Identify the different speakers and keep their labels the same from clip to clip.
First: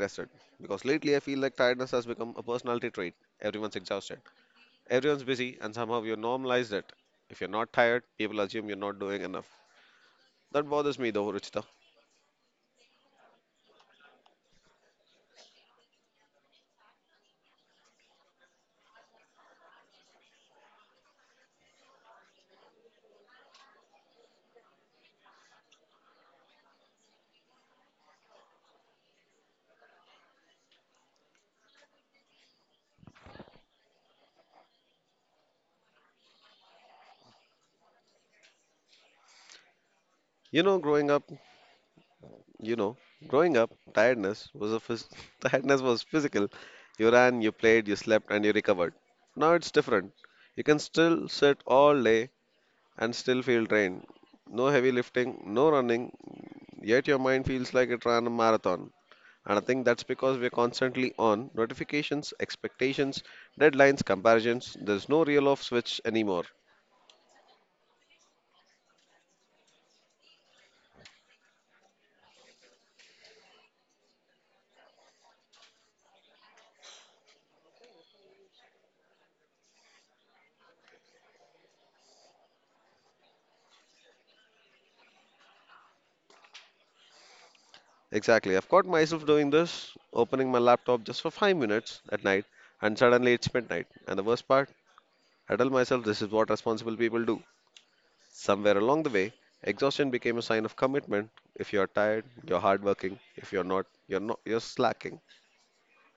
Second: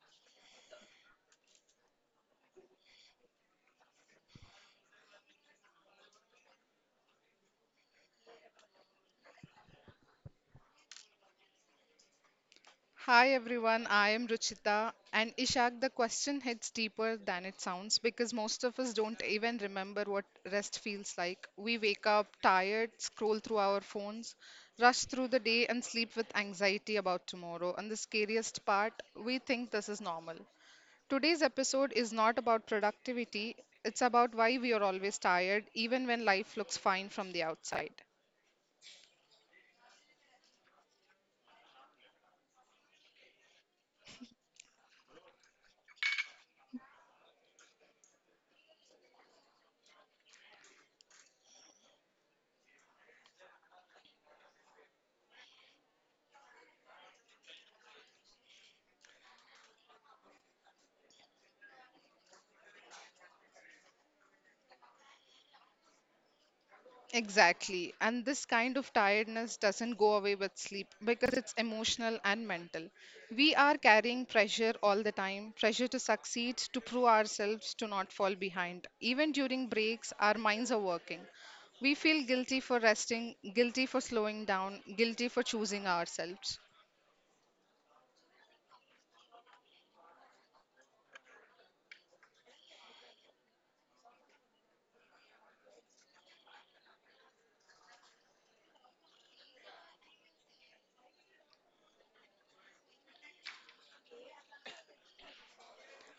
Speaker 1: rested. Because lately I feel like tiredness has become a personality trait. Everyone's exhausted, everyone's busy, and somehow you normalize it. If you're not tired, people assume you're not doing enough. That bothers me though, Ruchita.
Speaker 2: Hi everyone, I am Ruchita. And Ishak, the question hits deeper than it sounds because most of us don't even remember what rest feels like. We wake up tired, scroll through our phones, rush through the day, and sleep with anxiety about tomorrow. And the scariest part, we think this is normal. Today's episode is not about productivity, it's about why we are always tired, even when life looks fine from the outside.
Speaker 1: Growing up, you know, growing up, tiredness was a tiredness was physical. You ran, you played, you slept, and you recovered. Now it's different. You can still sit all day and still feel drained. No heavy lifting, no running, yet your mind feels like it ran a marathon. And I think that's because we're constantly on notifications, expectations, deadlines, comparisons. There's no real off switch anymore.
Speaker 2: Exactly. And this kind of tiredness doesn't go away with sleep because it's emotional and mental. We are carrying pressure all the time pressure to succeed, to prove ourselves, to not fall behind. Even during breaks, our minds are working. We feel guilty for resting, guilty for slowing down, guilty for choosing ourselves.
Speaker 1: Exactly. I've caught myself doing this, opening my laptop just for 5 minutes at night, and suddenly it's midnight. And the worst part, I tell myself this is what responsible people do. Somewhere along the way, exhaustion became a sign of commitment. If you're tired, you're hardworking. If you're not, you're slacking.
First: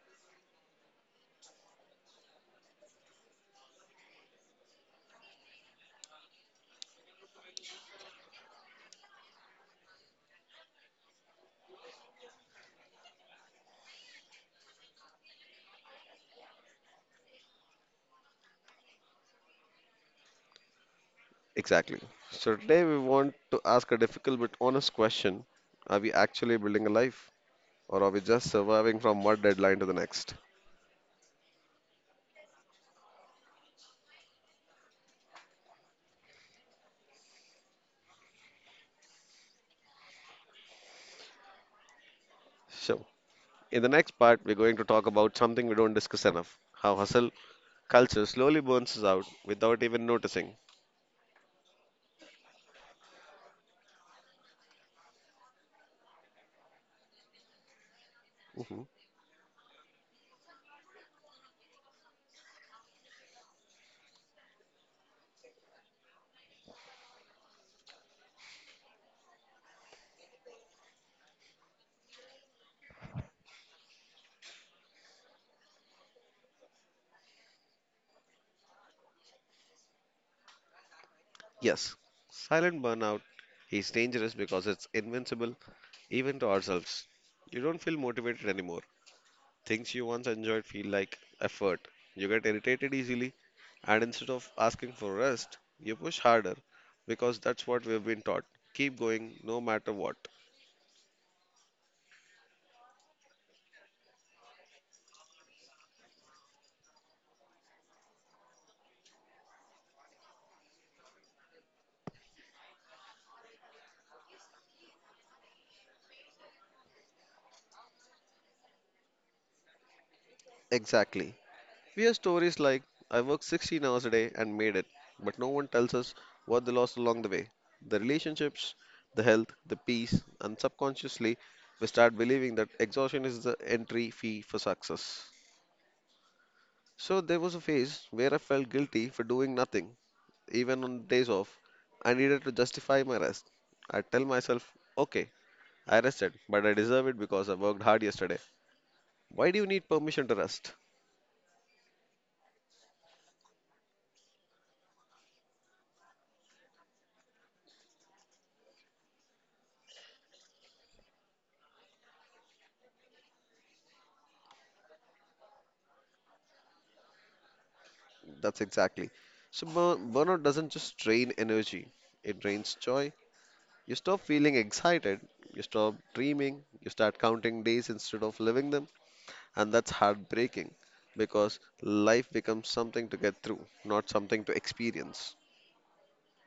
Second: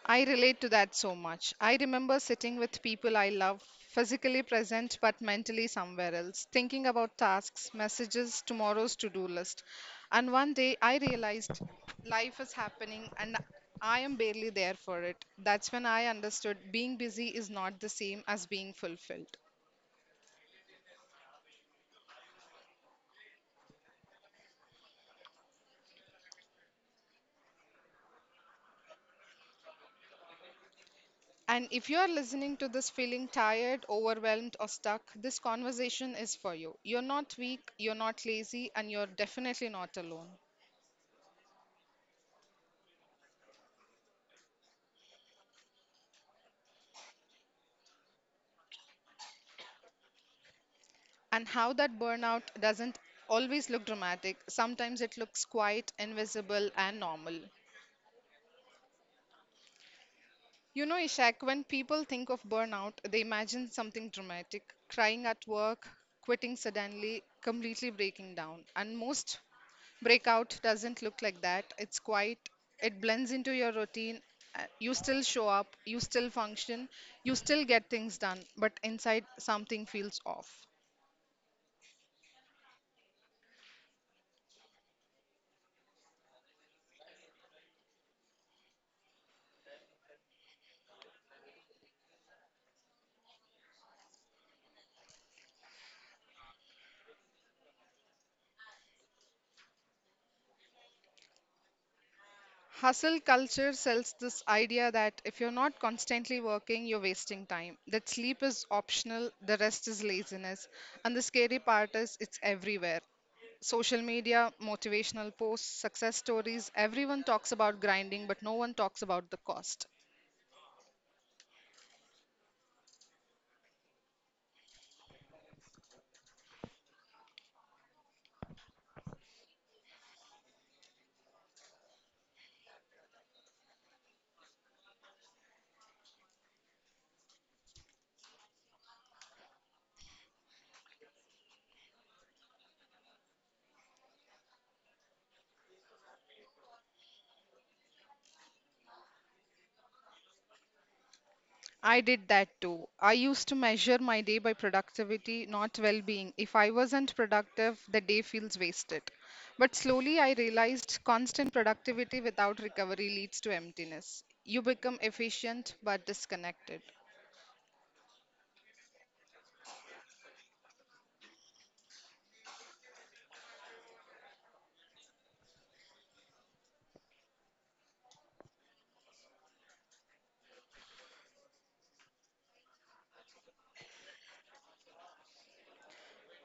Speaker 2: I relate to that so much. I remember sitting with people I love, physically present but mentally somewhere else, thinking about tasks, messages, tomorrow's to do list. And one day I realized life is happening and I am barely there for it. That's when I understood being busy is not the same as being fulfilled.
Speaker 1: Exactly. So today we want to ask a difficult but honest question. Are we actually building a life, or are we just surviving from one deadline to the next?
Speaker 2: And if you are listening to this feeling tired, overwhelmed, or stuck, this conversation is for you. You're not weak, you're not lazy, and you're definitely not alone.
Speaker 1: So, in the next part, we're going to talk about something we don't discuss enough, how hustle culture slowly burns us out without even noticing.
Speaker 2: And how that burnout doesn't always look dramatic. Sometimes it looks quiet, invisible, and normal.
Speaker 1: Hmm.
Speaker 2: You know, Ishak, when people think of burnout, they imagine something dramatic crying at work, quitting suddenly, completely breaking down. And most breakout doesn't look like that. It's quiet, it blends into your routine. You still show up, you still function, you still get things done, but inside something feels off.
Speaker 1: Yes, silent burnout is dangerous because it's invincible even to ourselves. You don't feel motivated anymore. Things you once enjoyed feel like effort. You get irritated easily. And instead of asking for rest, you push harder because that's what we've been taught. Keep going no matter what.
Speaker 2: Hustle culture sells this idea that if you're not constantly working, you're wasting time, that sleep is optional, the rest is laziness. And the scary part is it's everywhere. Social media, motivational posts, success stories, everyone talks about grinding, but no one talks about the cost.
Speaker 1: Exactly. We hear stories like, I worked 16 hours a day and made it, but no one tells us what they lost along the way, the relationships, the health, the peace, and subconsciously, we start believing that exhaustion is the entry fee for success. So there was a phase where I felt guilty for doing nothing, even on days off. I needed to justify my rest. I tell myself, okay, I rested, but I deserve it because I worked hard yesterday. Why do you need permission to rest?
Speaker 2: I did that too. I used to measure my day by productivity, not well being. If I wasn't productive, the day feels wasted. But slowly I realized constant productivity without recovery leads to emptiness. You become efficient but disconnected.
Speaker 1: That's exactly. So, burnout doesn't just drain energy, it drains joy. You stop feeling excited, you stop dreaming, you start counting days instead of living them, and that's heartbreaking because life becomes something to get through, not something to experience.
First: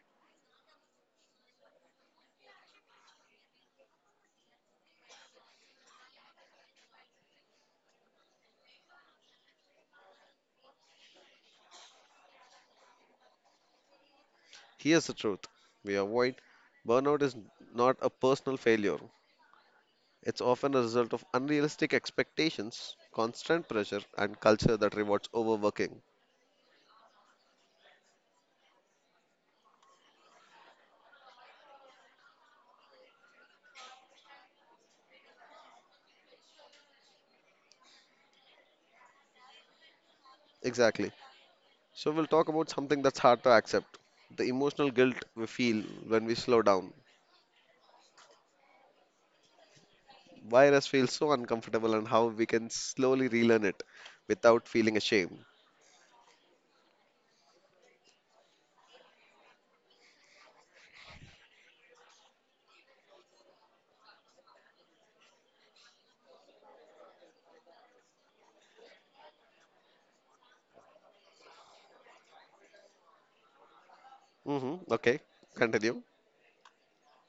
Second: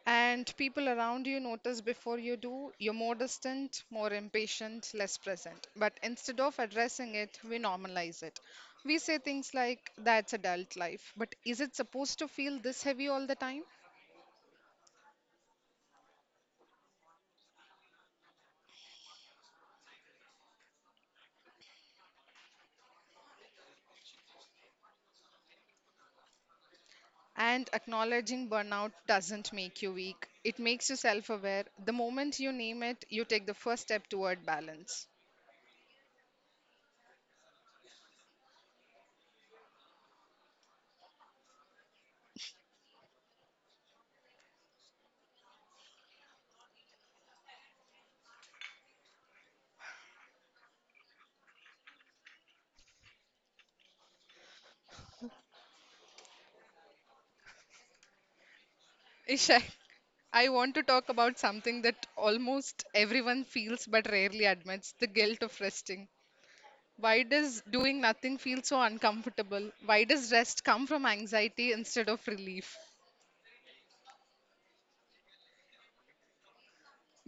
Speaker 2: And people around you notice before you do, you're more distant, more impatient, less present. But instead of addressing it, we normalize it. We say things like, that's adult life. But is it supposed to feel this heavy all the time?
Speaker 1: Here's the truth we avoid, burnout is not a personal failure. It's often a result of unrealistic expectations, constant pressure, and culture that rewards overworking.
Speaker 2: And acknowledging burnout doesn't make you weak, it makes you self aware. The moment you name it, you take the first step toward balance.
Speaker 1: Exactly. So, we'll talk about something that's hard to accept, the emotional guilt we feel when we slow down. Why rest feels so uncomfortable, and how we can slowly relearn it without feeling ashamed.
Speaker 2: Ishak, I want to talk about something that almost everyone feels but rarely admits the guilt of resting. Why does doing nothing feel so uncomfortable? Why does rest come from anxiety instead of relief?
Speaker 1: Mm-hmm. Okay, continue.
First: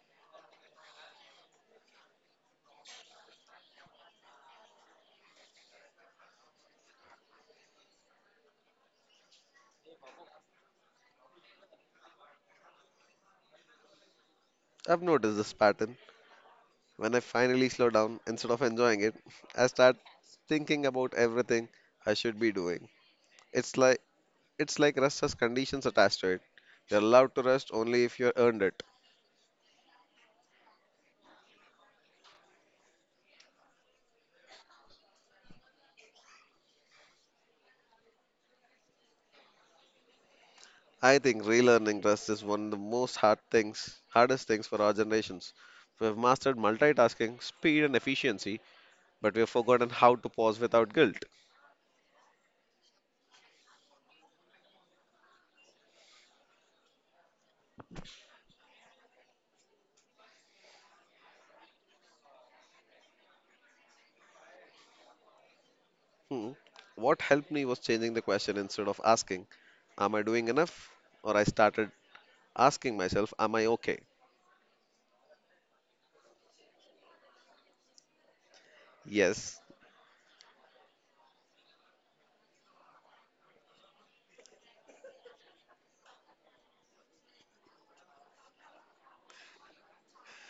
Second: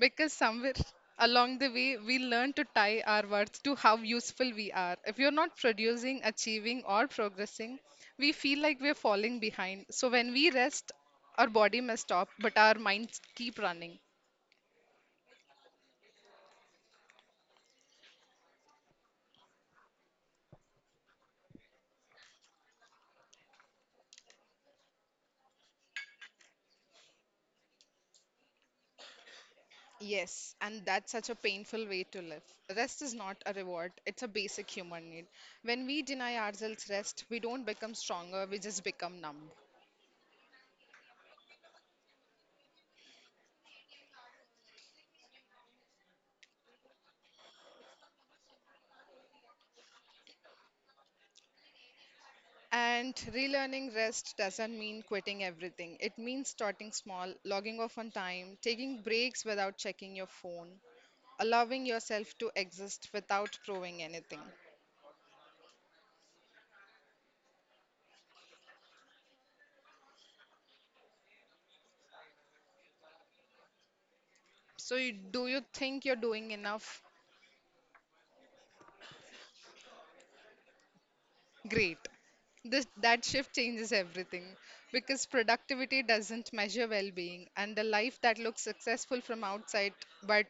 Speaker 2: Because somewhere along the way, we learn to tie our words to how useful we are. If you're not producing, achieving, or progressing, we feel like we're falling behind. So when we rest, our body may stop, but our minds keep running.
Speaker 1: I've noticed this pattern. When I finally slow down, instead of enjoying it, I start thinking about everything I should be doing. It's like It's like rest has conditions attached to it. You're allowed to rest only if you earned it.
Speaker 2: Yes, and that's such a painful way to live. Rest is not a reward, it's a basic human need. When we deny ourselves rest, we don't become stronger, we just become numb.
Speaker 1: I think relearning rest is one of the hardest things for our generations. We have mastered multitasking, speed, and efficiency, but we have forgotten how to pause without guilt.
Speaker 2: And relearning rest doesn't mean quitting everything. It means starting small, logging off on time, taking breaks without checking your phone, allowing yourself to exist without proving anything.
Speaker 1: Hmm. What helped me was changing the question. Instead of asking, am I doing enough? Or I started asking myself, am I okay?
Speaker 2: Do you think you're doing enough?
Speaker 1: Yes.
Speaker 2: Great. That shift changes everything because productivity doesn't measure well being, and a life that looks successful from outside but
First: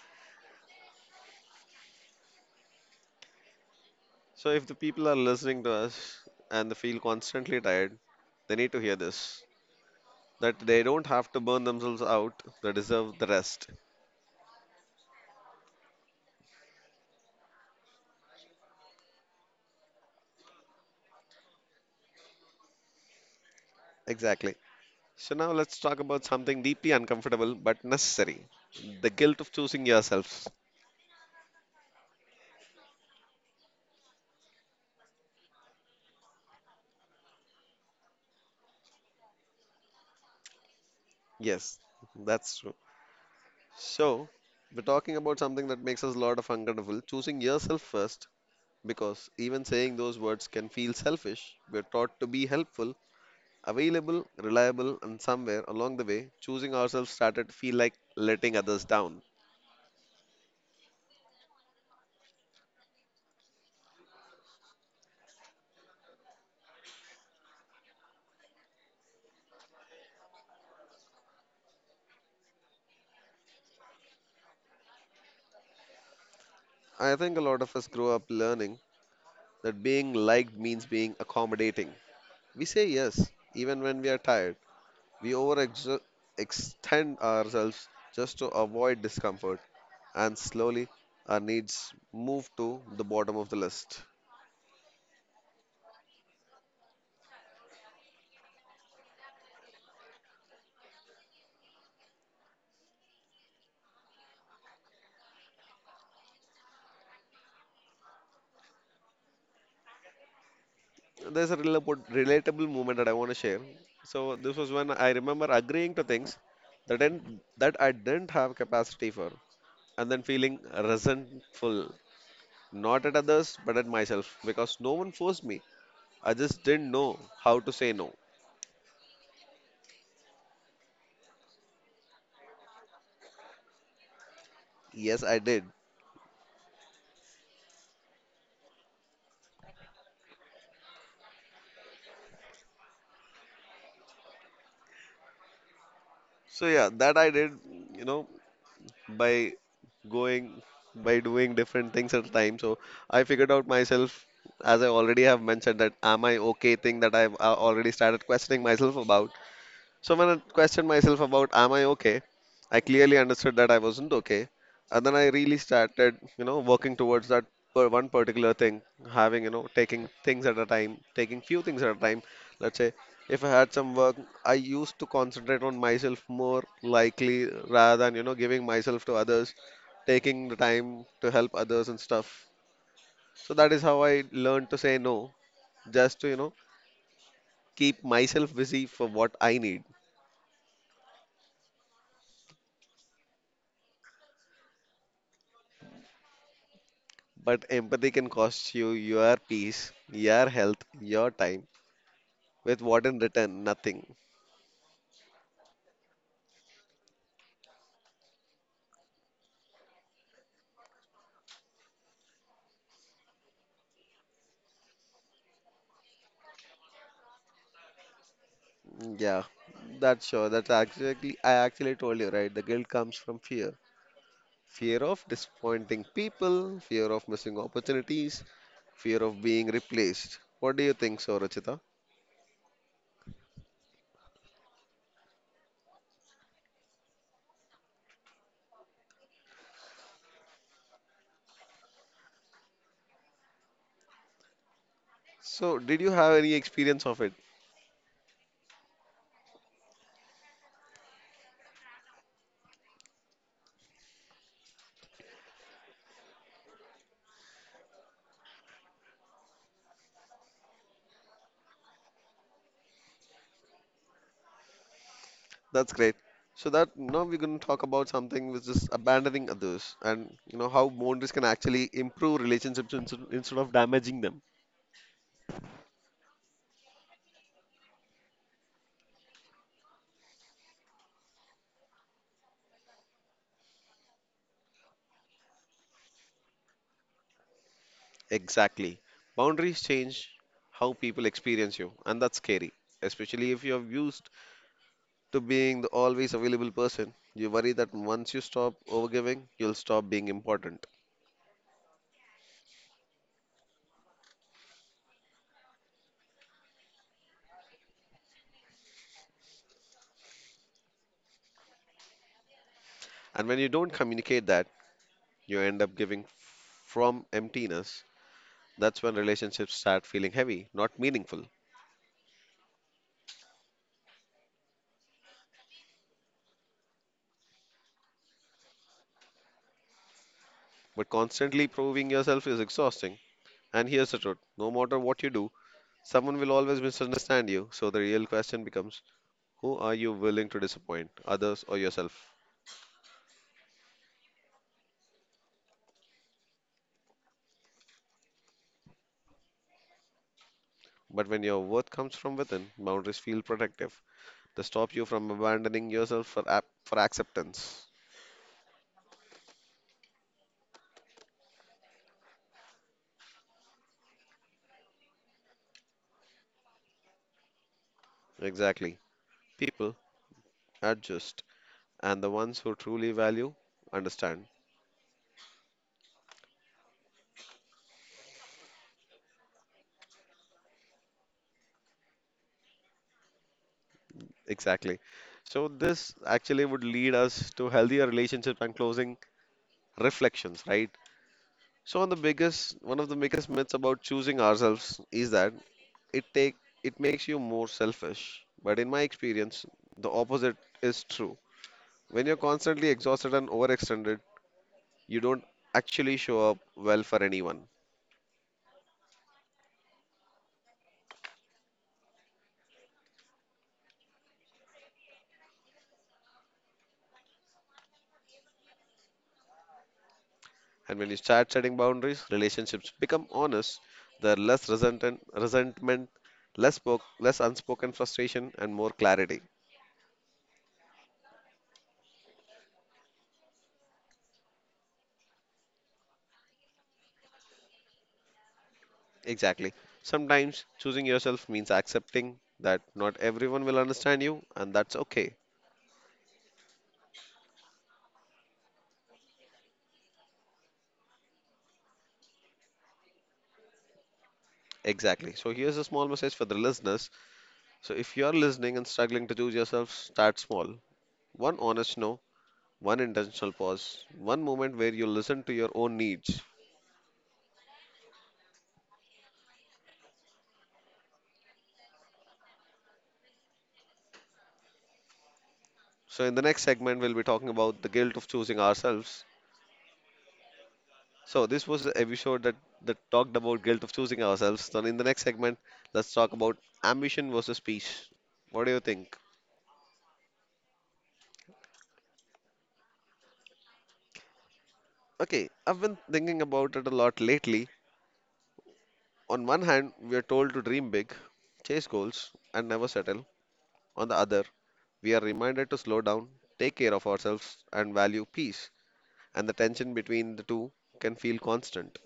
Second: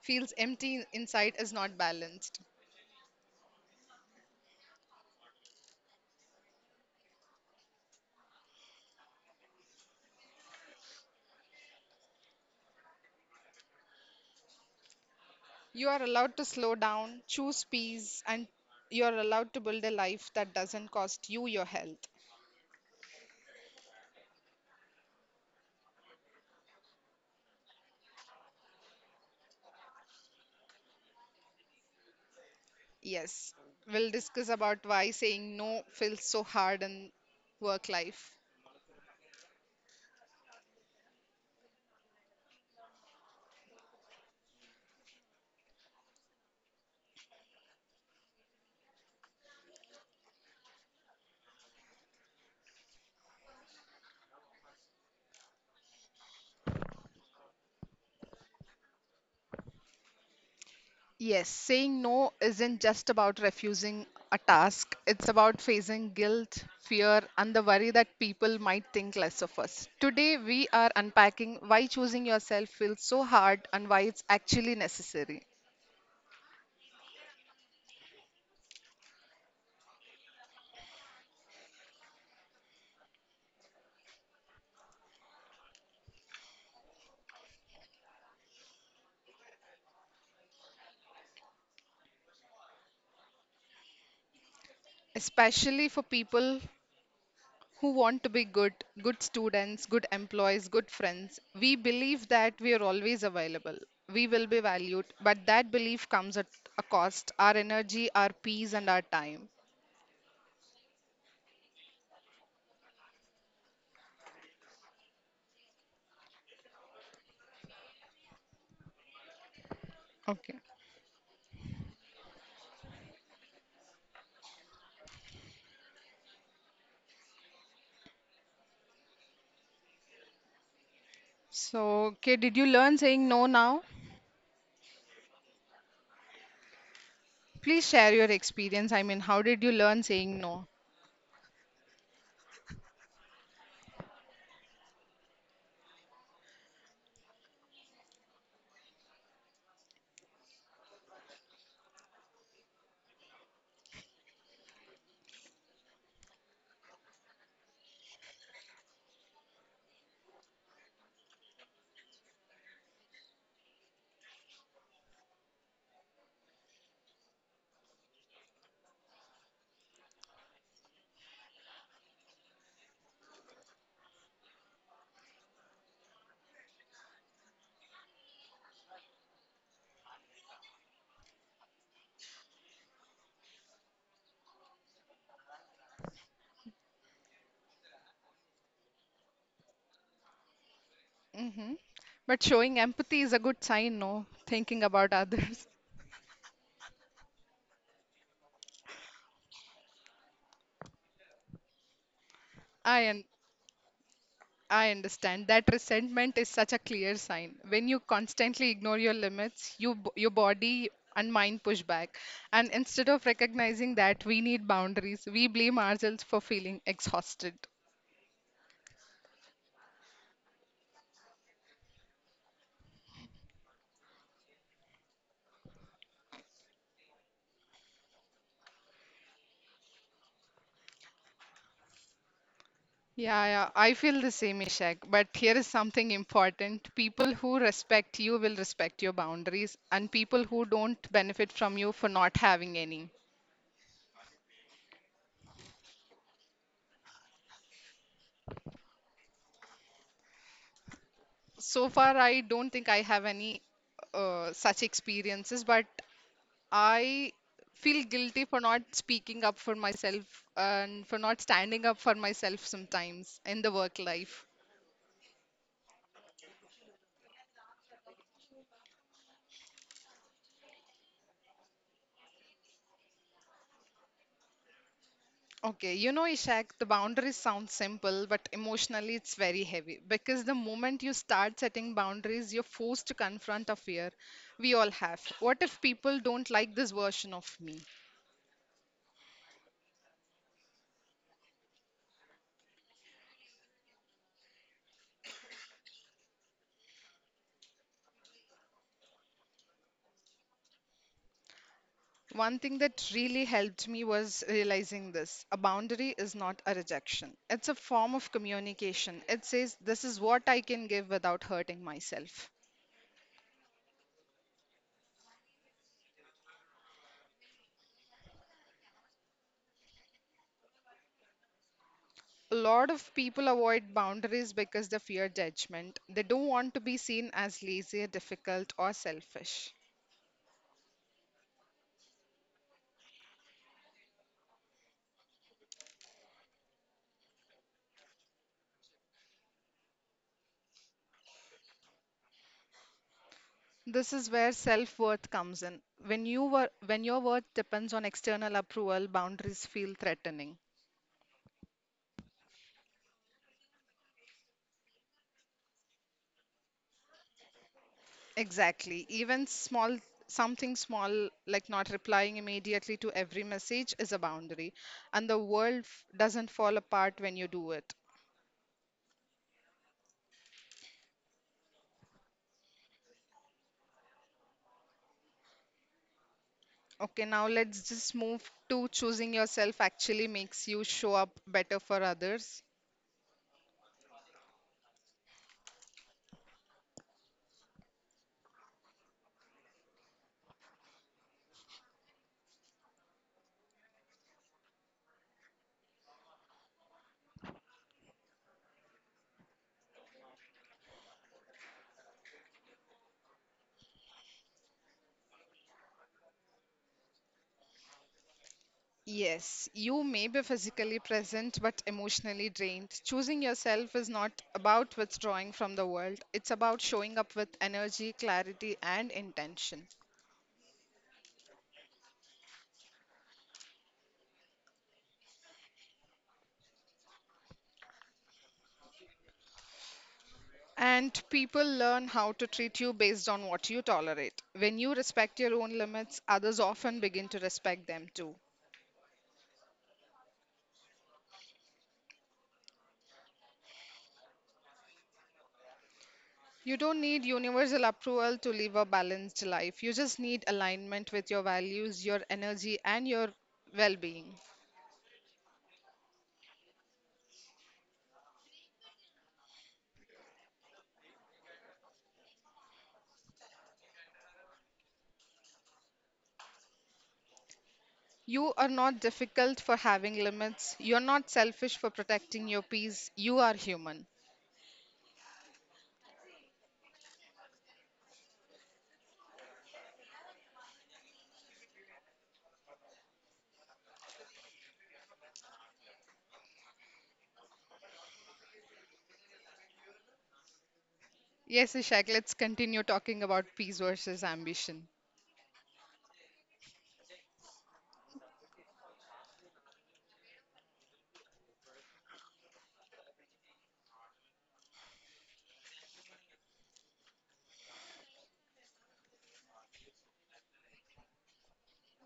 Speaker 2: feels empty inside is not balanced.
Speaker 1: So if the people are listening to us and they feel constantly tired, they need to hear this, that they don't have to burn themselves out, they deserve the rest.
Speaker 2: You are allowed to slow down, choose peace, and you're allowed to build a life that doesn't cost you your health.
Speaker 1: Exactly. So now let's talk about something deeply uncomfortable but necessary, the guilt of choosing yourself.
Speaker 2: Yes, we'll discuss about why saying no feels so hard in work life.
Speaker 1: Yes, that's true. So we're talking about something that makes us a lot of uncomfortable, choosing yourself first, because even saying those words can feel selfish. We're taught to be helpful, available, reliable, and somewhere along the way, choosing ourselves started to feel like letting others down.
Speaker 2: Yes, saying no isn't just about refusing a task, it's about facing guilt, fear, and the worry that people might think less of us. Today, we are unpacking why choosing yourself feels so hard and why it's actually necessary,
Speaker 1: I think a lot of us grow up learning that being liked means being accommodating. We say yes, even when we are tired. We overextend ourselves just to avoid discomfort, and slowly our needs move to the bottom of the list.
Speaker 2: especially for people who want to be good, good students, good employees, good friends. We believe that we are always available. We will be valued, but that belief comes at a cost our energy, our peace, and our time.
Speaker 1: There's a relatable moment that I want to share. So this was when I remember agreeing to things that I didn't have capacity for, and then
Speaker 2: Okay.
Speaker 1: feeling resentful, not at others but at myself, because no one forced me. I just didn't know how to say no.
Speaker 2: So, okay, did you learn saying no now?
Speaker 1: Yes, I did.
Speaker 2: Please share your experience. I mean, how did you learn saying no?
Speaker 1: So yeah, that I did, you know, by going, by doing different things at a time. So I figured out myself, as I already have mentioned, that am I okay thing that I've already started questioning myself about. So when I questioned myself about am I okay, I clearly understood that I wasn't okay. And then I really started, you know, working towards that one particular thing, having, you know, taking things at a time, taking few things at a time. Let's say if I had some work, I used to concentrate on myself more likely rather than, you know, giving myself to others, taking the time to help others and stuff. So that is how I learned to say no, just to, you know, keep myself busy for what I need.
Speaker 2: Hmm. But showing empathy is a good sign, no? Thinking about others.
Speaker 1: But empathy can cost you your peace, your health, your time, with
Speaker 2: I,
Speaker 1: what in
Speaker 2: am.
Speaker 1: return, nothing.
Speaker 2: I understand that resentment is such a clear sign. When you constantly ignore your limits, your body and mind push back. And instead of recognizing that we need boundaries, we blame ourselves for feeling exhausted.
Speaker 1: Yeah, that's sure. That's actually, I actually told you, right? The guilt comes from fear. Fear of disappointing people, fear of missing opportunities, fear of being replaced. What do you think, so, Rachita?
Speaker 2: Yeah, yeah, I feel the same, Ishak. But here is something important. People who respect you will respect your boundaries, and people who don't benefit from you for not having any.
Speaker 1: So, did you have any experience of it?
Speaker 2: So far, I don't think I have any such experiences, but I feel guilty for not speaking up for myself and for not standing up for myself sometimes in the work life.
Speaker 1: That's great. So that now we're going to talk about something which is abandoning others, and you know how boundaries can actually improve relationships instead of damaging them.
Speaker 2: Okay, you know, Ishak, the boundaries sound simple, but emotionally it's very heavy because the moment you start setting boundaries, you're forced to confront a fear we all have. What if people don't like this version of me?
Speaker 1: Exactly. Boundaries change how people experience you, and that's scary, especially if you're used to being the always available person. You worry that once you stop overgiving, you'll stop being important.
Speaker 2: One thing that really helped me was realizing this. A boundary is not a rejection, it's a form of communication. It says, this is what I can give without hurting myself.
Speaker 1: And when you don't communicate that, you end up giving from emptiness. That's when relationships start feeling heavy, not meaningful.
Speaker 2: A lot of people avoid boundaries because they fear judgment. They don't want to be seen as lazy, difficult, or selfish.
Speaker 1: But constantly proving yourself is exhausting. And here's the truth, no matter what you do, someone will always misunderstand you. So the real question becomes, who are you willing to disappoint, others or yourself?
Speaker 2: This is where self-worth comes in. When your worth depends on external approval, boundaries feel threatening.
Speaker 1: But when your worth comes from within, boundaries feel protective. They stop you from abandoning yourself for acceptance.
Speaker 2: Exactly. Something small like not replying immediately to every message is a boundary, and doesn't fall apart when you do it.
Speaker 1: Exactly. People adjust, and the ones who truly value understand.
Speaker 2: Okay, now let's just move to choosing yourself actually makes you show up better for others.
Speaker 1: Exactly. So, this actually would lead us to healthier relationship and closing reflections, right? So, one of the biggest myths about choosing ourselves is that it take it makes you more selfish. But in my experience, the opposite is true. When you're constantly exhausted and overextended, you don't actually show up well for anyone.
Speaker 2: Yes, you may be physically present but emotionally drained. Choosing yourself is not about withdrawing from the world, it's about showing up with energy, clarity, and intention.
Speaker 1: And when you start setting boundaries, relationships become honest. There are resentment, less unspoken frustration, and more clarity.
Speaker 2: And people learn how to treat you based on what you tolerate. When you respect your own limits, others often begin to respect them too.
Speaker 1: Exactly. Sometimes choosing yourself means accepting that not everyone will understand you, and that's okay.
Speaker 2: You don't need universal approval to live a balanced life. You just need alignment with your values, your energy, and your well being.
Speaker 1: Exactly. So here's a small message for the listeners. So if you're listening and struggling to choose yourself, start small. One honest no, one intentional pause, one moment where you listen to your own needs.
Speaker 2: You are not difficult for having limits. You're not selfish for protecting your peace. You are human.
Speaker 1: So, in the next segment, we'll be talking about the guilt of choosing ourselves. So, this was the episode that talked about guilt of choosing ourselves. So, in the next segment, let's talk about ambition versus peace. What do you think?
Speaker 2: Yes, Ishak, let's continue talking about peace versus ambition.
Speaker 1: Okay, I've been thinking about it a lot lately. On one hand, we are told to dream big, chase goals, and never settle. On the other, we are reminded to slow down, take care of ourselves, and value peace. And the tension between the two can feel constant.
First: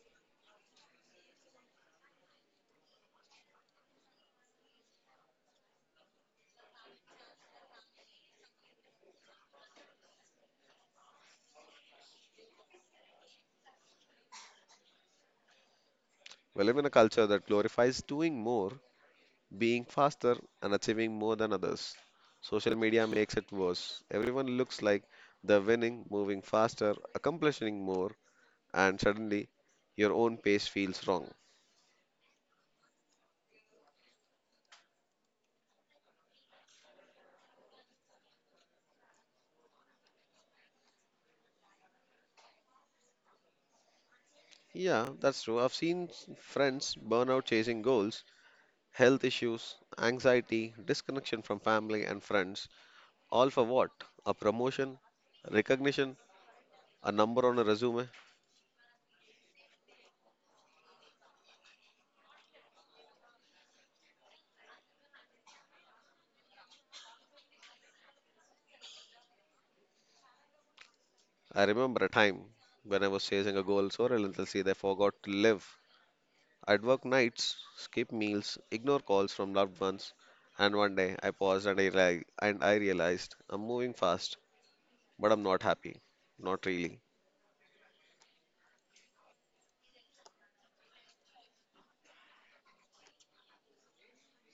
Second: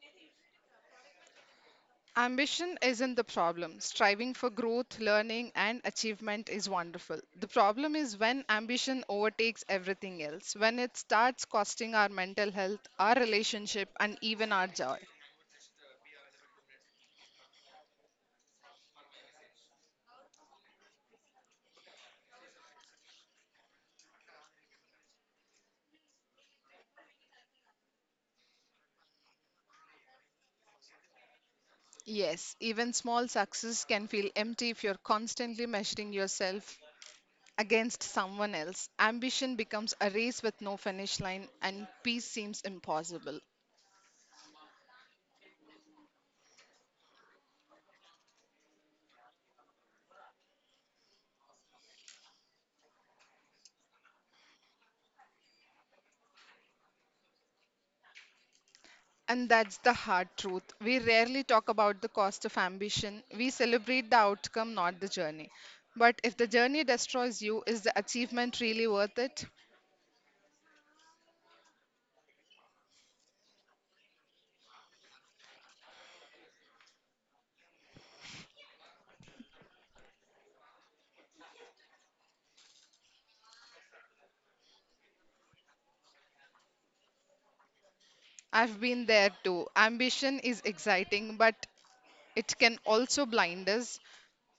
Speaker 2: Ambition isn't the problem. Striving for growth, learning, and achievement is wonderful. The problem is when ambition overtakes everything else, when it starts costing our mental health, our relationship, and even our joy.
Speaker 1: We live in a culture that glorifies doing more, being faster, and achieving more than others. Social media makes it worse. Everyone looks like they're winning, moving faster, accomplishing more, and suddenly your own pace feels wrong.
Speaker 2: Yes, even small success can feel empty if you're constantly measuring yourself against someone else. Ambition becomes a race with no finish line, and peace seems impossible.
Speaker 1: Yeah, that's true. I've seen friends burn out chasing goals, health issues, anxiety, disconnection from family and friends. All for what? A promotion, recognition, a number on a resume.
Speaker 2: And that's the hard truth. We rarely talk about the cost of ambition. We celebrate the outcome, not the journey. But if the journey destroys you, is the achievement really worth it?
Speaker 1: I remember a time when I was chasing a goal so relentlessly that I forgot to live. I'd work nights, skip meals, ignore calls from loved ones, and one day I paused and I realized I'm moving fast, but I'm not happy. Not really.
Speaker 2: I've been there too. Ambition is exciting, but it can also blind us.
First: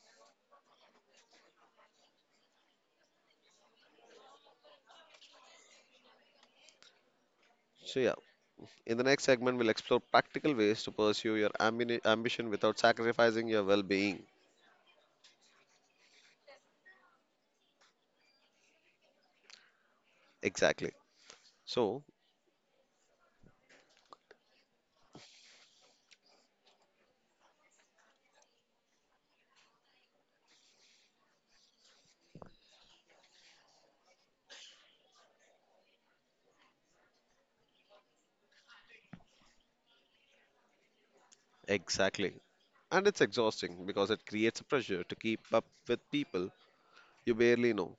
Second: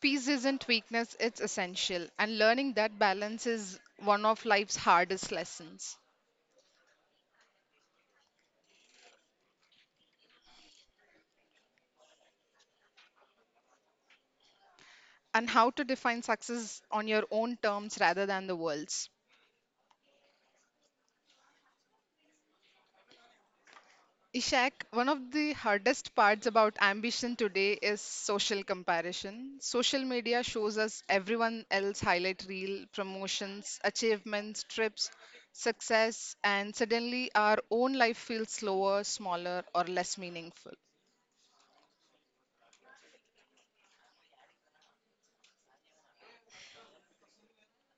Speaker 2: Peace isn't weakness, it's essential. And learning that balance is one of life's hardest lessons.
Speaker 1: So, yeah, in the next segment, we'll explore practical ways to pursue your ambition without sacrificing your well being.
Speaker 2: And how to define success on your own terms rather than the world's.
Speaker 1: Exactly. So,
Speaker 2: Ishak, one of the hardest parts about ambition today is social comparison. Social media shows us everyone else highlight reel, promotions, achievements, trips, success, and suddenly our own life feels slower, smaller, or less meaningful.
Speaker 1: exactly. And it's exhausting because it creates a pressure to keep up with people you barely know.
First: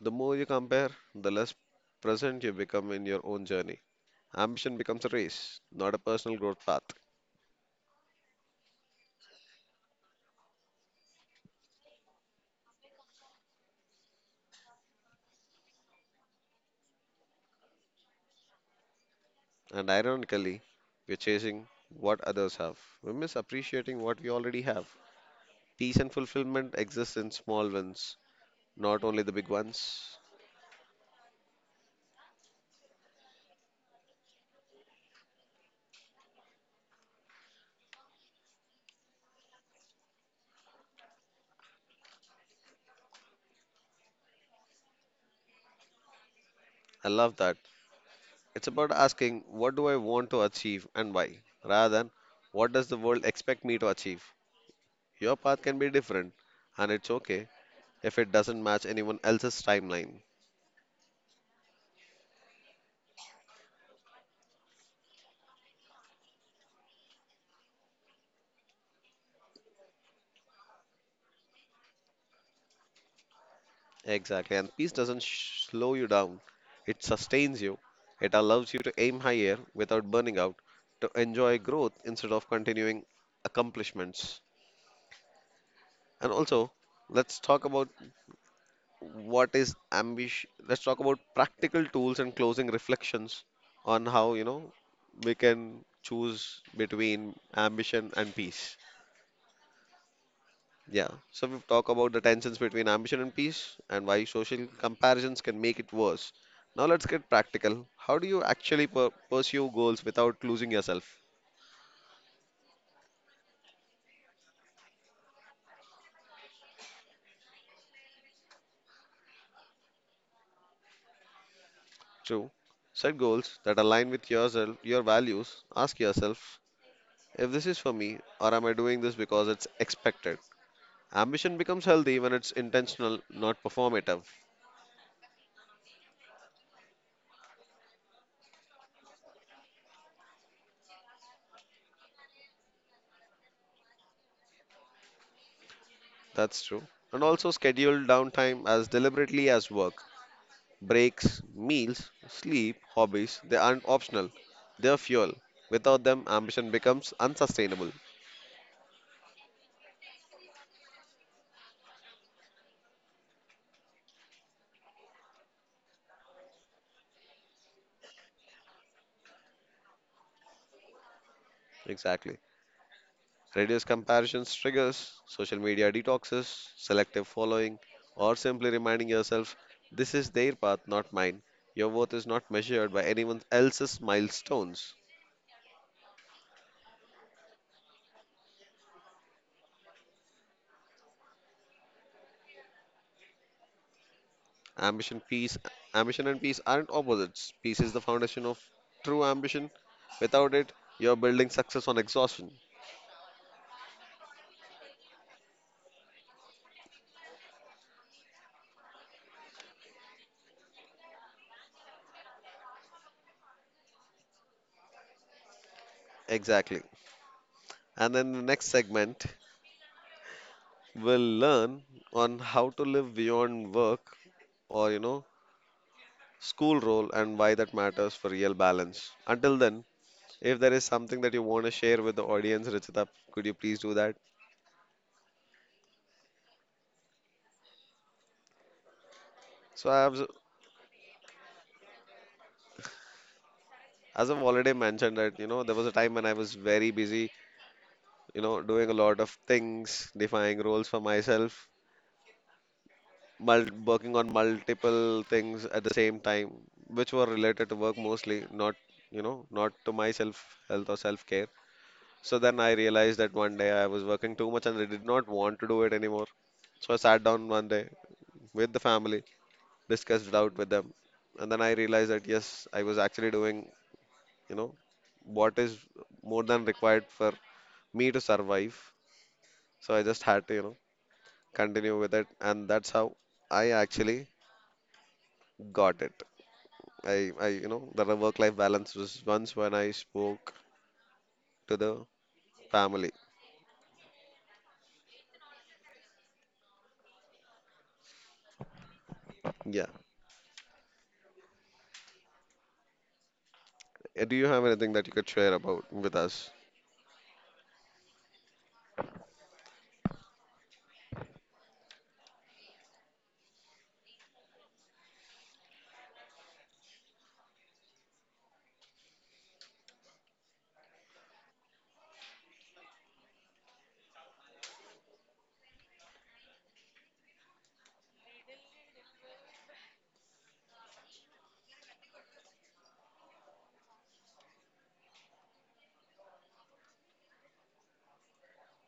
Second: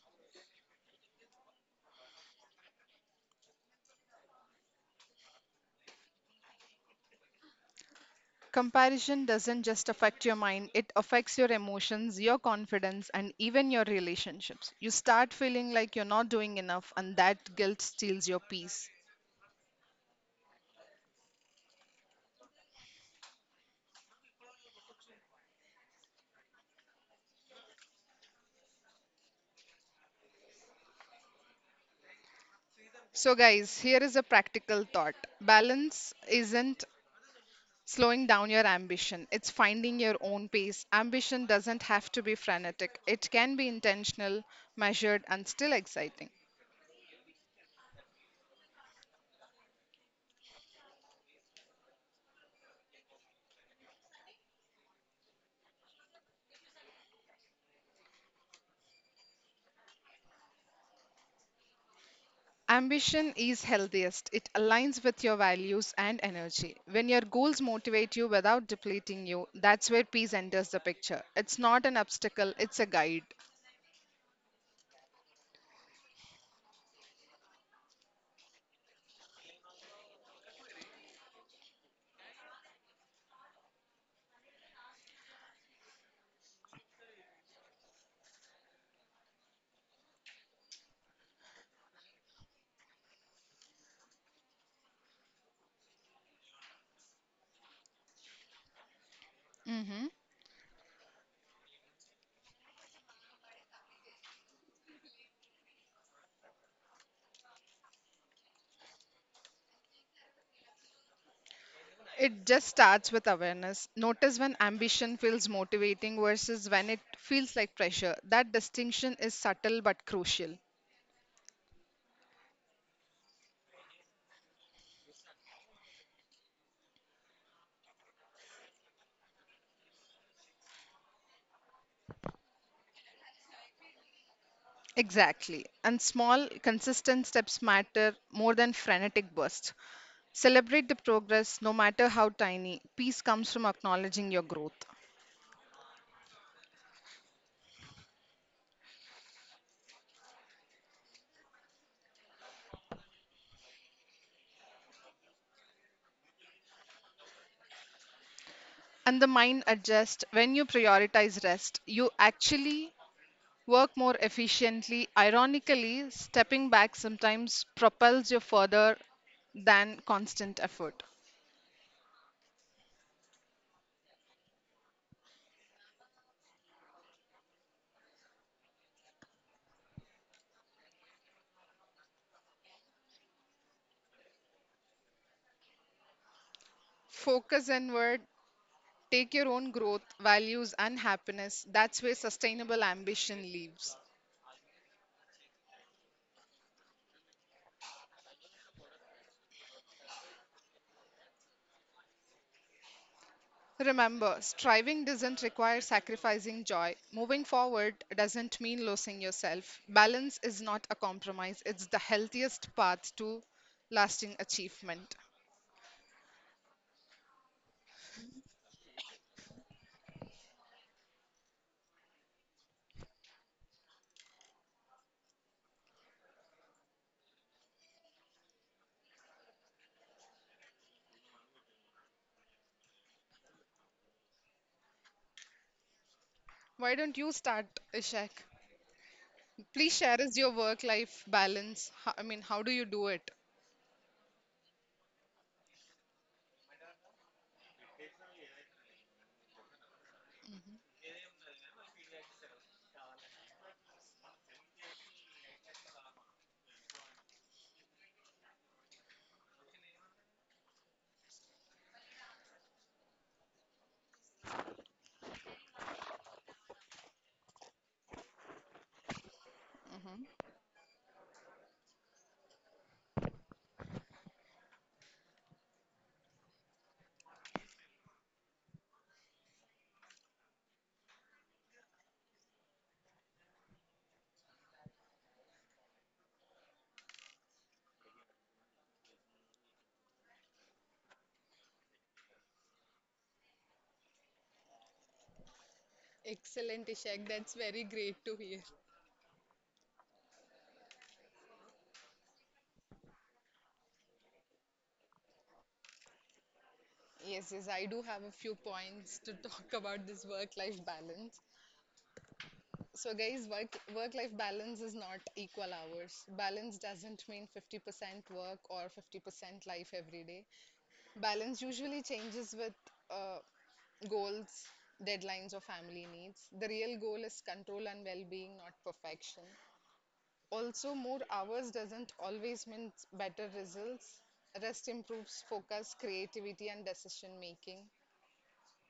Speaker 1: The more you compare, the less present you become in your own journey. Ambition becomes a race, not a personal growth path.
Speaker 2: Comparison doesn't just affect your mind, it affects your emotions, your confidence, and even your relationships. You start feeling like you're not doing enough, and that guilt steals your peace.
Speaker 1: And ironically, we're chasing what others have. We miss appreciating what we already have. Peace and fulfillment exist in small wins, not only the big ones.
Speaker 2: So, guys, here is a practical thought. Balance isn't slowing down your ambition, it's finding your own pace. Ambition doesn't have to be frenetic, it can be intentional, measured, and still exciting.
Speaker 1: I love that. It's about asking, what do I want to achieve and why, rather than what does the world expect me to achieve. Your path can be different, and it's okay if it doesn't match anyone else's timeline.
Speaker 2: Ambition is healthiest, it aligns with your values and energy. When your goals motivate you without depleting you, that's where peace enters the picture. It's not an obstacle, it's a guide.
Speaker 1: Exactly. And peace doesn't slow you down, it sustains you. It allows you to aim higher without burning out, to enjoy growth instead of continuing accomplishments. And also, let's talk about what is ambition. Let's talk about practical tools and closing reflections on how, we can choose between ambition and peace.
Speaker 2: Mhm.
Speaker 1: Yeah, so we've talked about the tensions between ambition and peace and why social comparisons can make it worse. Now let's get practical. How do you actually pursue goals without losing yourself?
Speaker 2: It just starts with awareness. Notice when ambition feels motivating versus when it feels like pressure. That distinction is subtle but crucial.
Speaker 1: True. Set goals that align with yourself, your values. Ask yourself if this is for me or am I doing this because it's expected? Ambition becomes healthy when it's intentional, not performative.
Speaker 2: Exactly. And small, consistent steps matter more than frenetic bursts. Celebrate the progress, no matter how tiny. Peace comes from acknowledging your growth.
Speaker 1: That's true. And also schedule downtime as deliberately as work. Breaks, meals, sleep, hobbies, they aren't optional. They're fuel. Without them, ambition becomes unsustainable.
Speaker 2: And the mind adjusts when you prioritize rest. You actually work more efficiently. Ironically, stepping back sometimes propels you further than constant effort.
Speaker 1: Exactly. Reduce comparisons triggers, social media detoxes, selective following, or simply reminding yourself this is their path, not mine. Your worth is not measured by anyone else's milestones.
Speaker 2: Focus inward, take your own growth, values, and happiness. That's where sustainable ambition lives.
Speaker 1: Ambition, peace, ambition and peace aren't opposites. Peace is the foundation of true ambition. Without it, you're building success on exhaustion.
Speaker 2: Remember, striving doesn't require sacrificing joy. Moving forward doesn't mean losing yourself. Balance is not a compromise, it's the healthiest path to lasting achievement.
Speaker 1: Exactly. And then the next segment, will learn on how to live beyond work or, school role and why that matters for real balance. Until then, if there is something that you want to share with the audience, Richita, could you please do that?
Speaker 2: Why don't you start, Ishak?
Speaker 1: So
Speaker 2: Please
Speaker 1: I
Speaker 2: share
Speaker 1: have,
Speaker 2: us your work-life balance. I mean, how do you do it?
Speaker 1: as I've already mentioned that, there was a time when I was very busy, doing a lot of things, defining roles for myself, mul working on multiple things at the same time, which were related to work mostly, not, not to my self health or self care. So then I realized that one day I was working too much and I did not want to do it anymore. So I sat down one day with the family, discussed it
Speaker 2: Hmm.
Speaker 1: out with them, and then I realized that yes, I was actually doing, you know, what is more than required for me to survive. So I just had to, continue with it, and that's how I actually got it. The work-life balance was once when I spoke to the family.
Speaker 2: Excellent, Ishak. That's very great to hear.
Speaker 1: Yeah. Do you have anything that you could share about with us?
Speaker 2: Yes, yes, I do have a few points to talk about this work-life balance. So, guys, work-life balance is not equal hours. Balance doesn't mean 50% work or 50% life every day. Balance usually changes with uh, goals, deadlines, or family needs. The real goal is control and well-being, not perfection. Also, more hours doesn't always mean better results. Rest improves focus, creativity, and decision making.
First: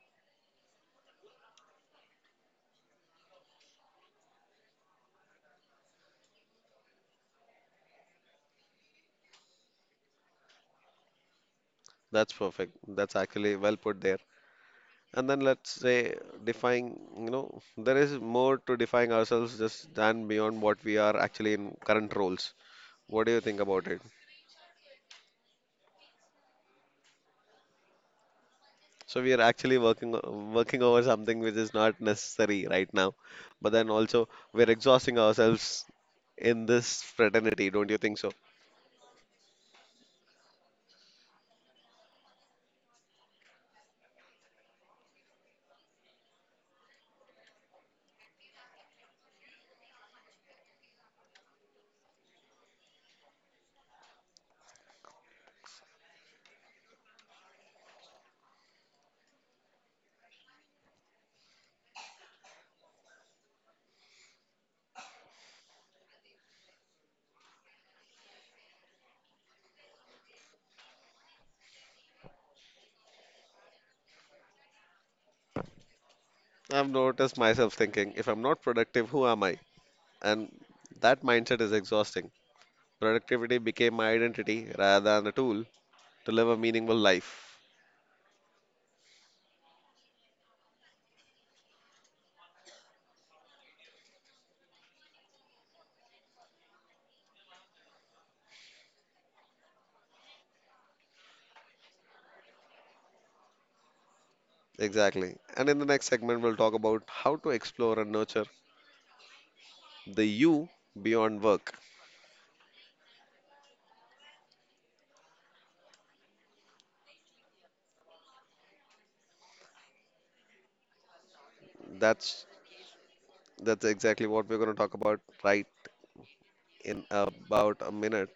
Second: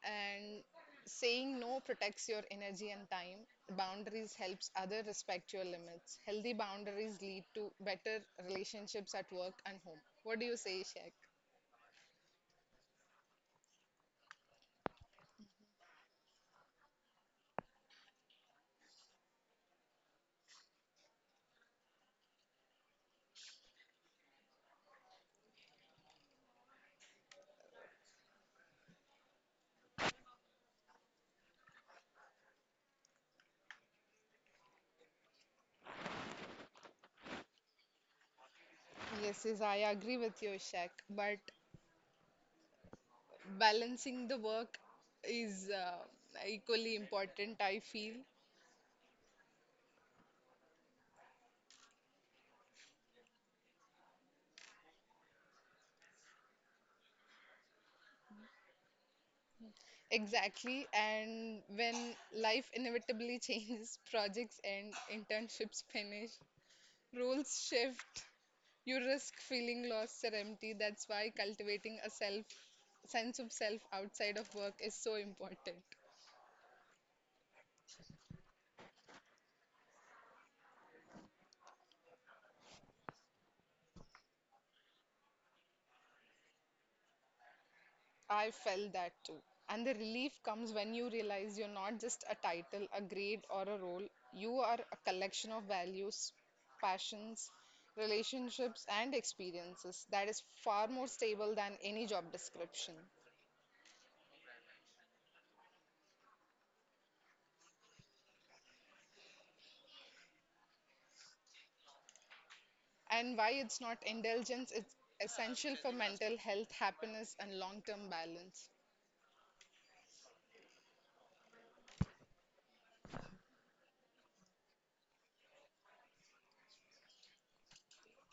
Speaker 2: And saying no protects your energy and time. Boundaries helps other respect your limits. Healthy boundaries lead to better relationships at work and home. What do you say, Shaq?
Speaker 1: That's perfect. That's actually well put there. And then let's say defying, there is more to defying ourselves just than beyond what we are actually in current roles. What do you think about it? So we are actually working working over something which is not necessary right now, but then also we're exhausting ourselves in this fraternity, don't you think so?
Speaker 2: Yes, yes, I agree with you, Shaq. But balancing the work is equally important, I feel. Exactly, and when life inevitably changes, projects end, internships finish, roles shift, you risk feeling lost or empty. That's why cultivating a self sense of self outside of work is so important.
Speaker 1: I've noticed myself thinking, if I'm not productive, who am I? And that mindset is exhausting. Productivity became my identity rather than a tool to live a meaningful life.
Speaker 2: I felt that too. And the relief comes when you realize you're not just a title, a grade, or a role. You are a collection of values, passions, relationships, and experiences that is far more stable than any job description.
Speaker 1: Exactly. And in the next segment, we'll talk about how to explore and nurture the you beyond work.
Speaker 2: And why it's not indulgence, it's essential for mental health, happiness, and long term balance.
Speaker 1: That's that's exactly what we're going to talk about right in about a minute.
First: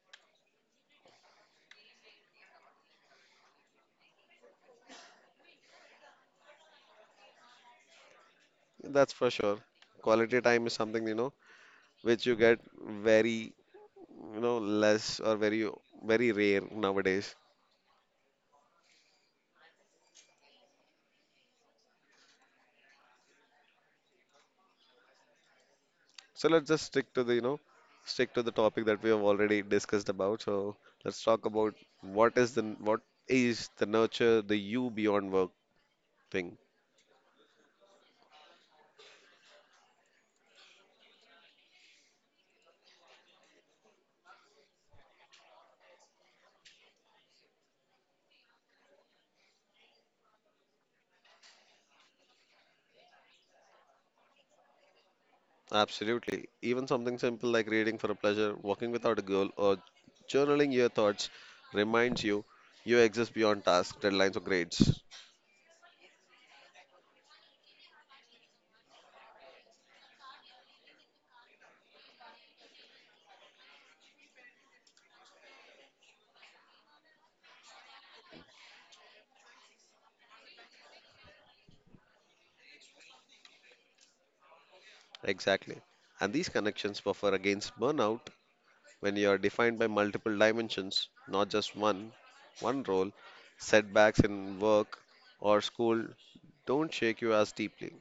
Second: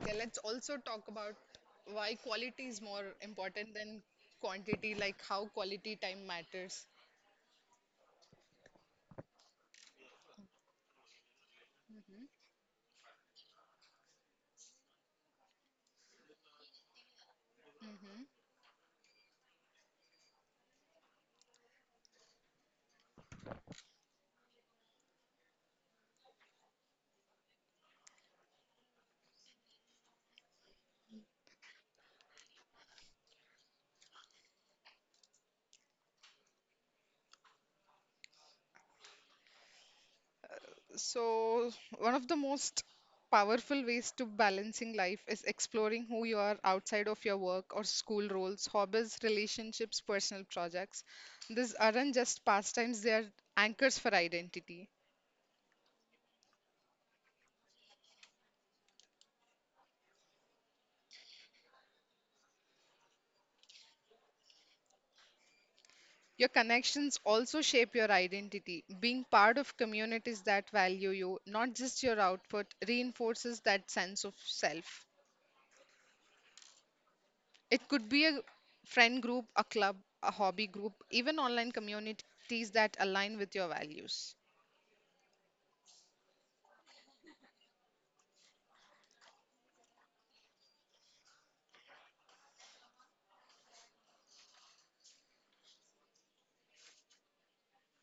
Speaker 2: Okay, let's also talk about why quality is more important than quantity, like how quality time matters.
Speaker 1: That's for sure. Quality time is something, which you get very, less or very very rare nowadays.
Speaker 2: Mhm.
Speaker 1: So let's just stick to the, stick to the topic that we have already discussed about. So let's talk about what is the nurture the you beyond work. Ping.
Speaker 2: So, one of the most powerful ways to balancing life is exploring who you are outside of your work or school roles, hobbies, relationships, personal projects. These aren't just pastimes, they are anchors for identity.
Speaker 1: Absolutely. Even something simple like reading for a pleasure, walking without a goal, or journaling your thoughts reminds you you exist beyond tasks, deadlines, or grades.
Speaker 2: Your connections also shape your identity. Being part of communities that value you, not just your output, reinforces that sense of self. It could be a friend group, a club, a hobby group, even online communities that align with your values.
Speaker 1: Exactly. And these connections buffer against burnout when you are defined by multiple dimensions, not just one. One role, setbacks in work or school don't shake you as deeply.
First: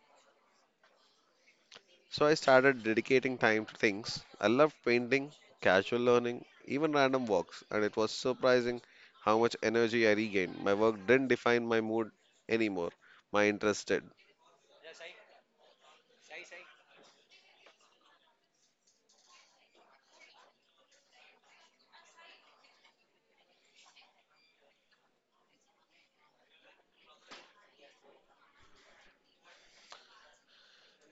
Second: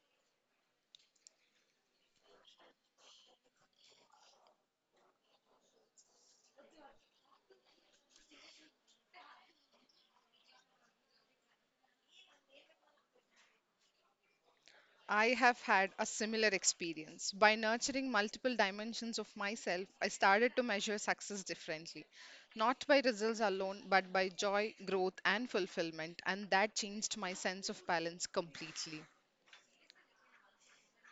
Speaker 1: So I started dedicating time to things. I loved painting, casual learning, even random walks, and it was surprising how much energy I regained. My work didn't define my mood anymore. My interest did.
Speaker 2: I have had a similar experience. By nurturing multiple dimensions of myself, I started to measure success differently, not by results alone, but by joy, growth, and fulfillment, and that changed my sense of balance completely.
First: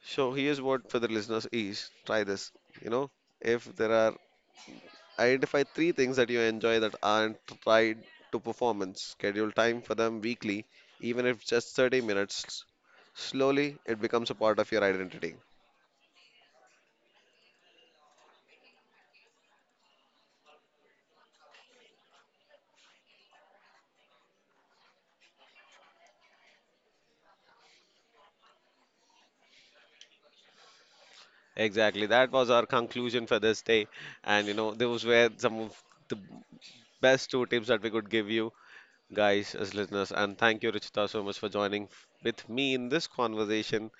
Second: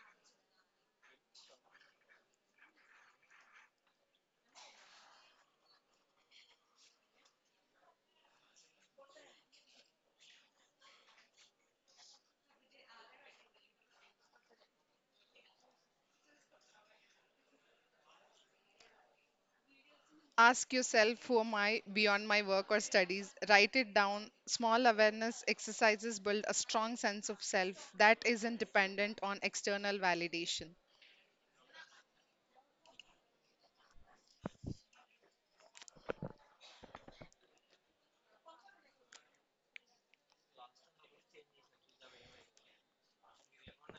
Speaker 1: So here's what for the listeners is try this. You know, if there are identify three things that you enjoy that aren't tied to performance, schedule time for them weekly, even if just 30 minutes. Slowly, it becomes a part of your identity.
Speaker 2: Ask yourself, who am I beyond my work or studies? Write it down. Small awareness exercises build a strong sense of self that isn't dependent on external validation.
Speaker 1: Exactly. That was our conclusion for this day. And you know, those were some of the best two tips that we could give you guys as listeners. And thank you, Richita, so much for joining with me in this conversation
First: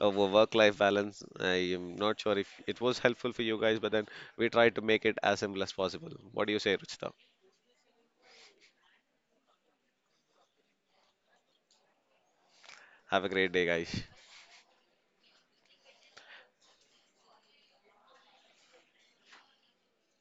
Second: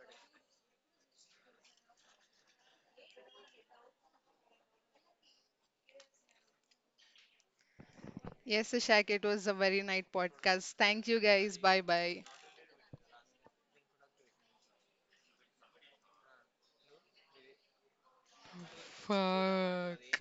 Speaker 1: over work-life balance. I am not sure if it was helpful for you guys, but then we tried to make it as simple as possible. What do you say, Richita?
Speaker 2: Yes, Ishak, it was a very nice podcast. Thank you guys. Bye bye.
Speaker 1: Have a great day, guys.
Speaker 2: Fuck.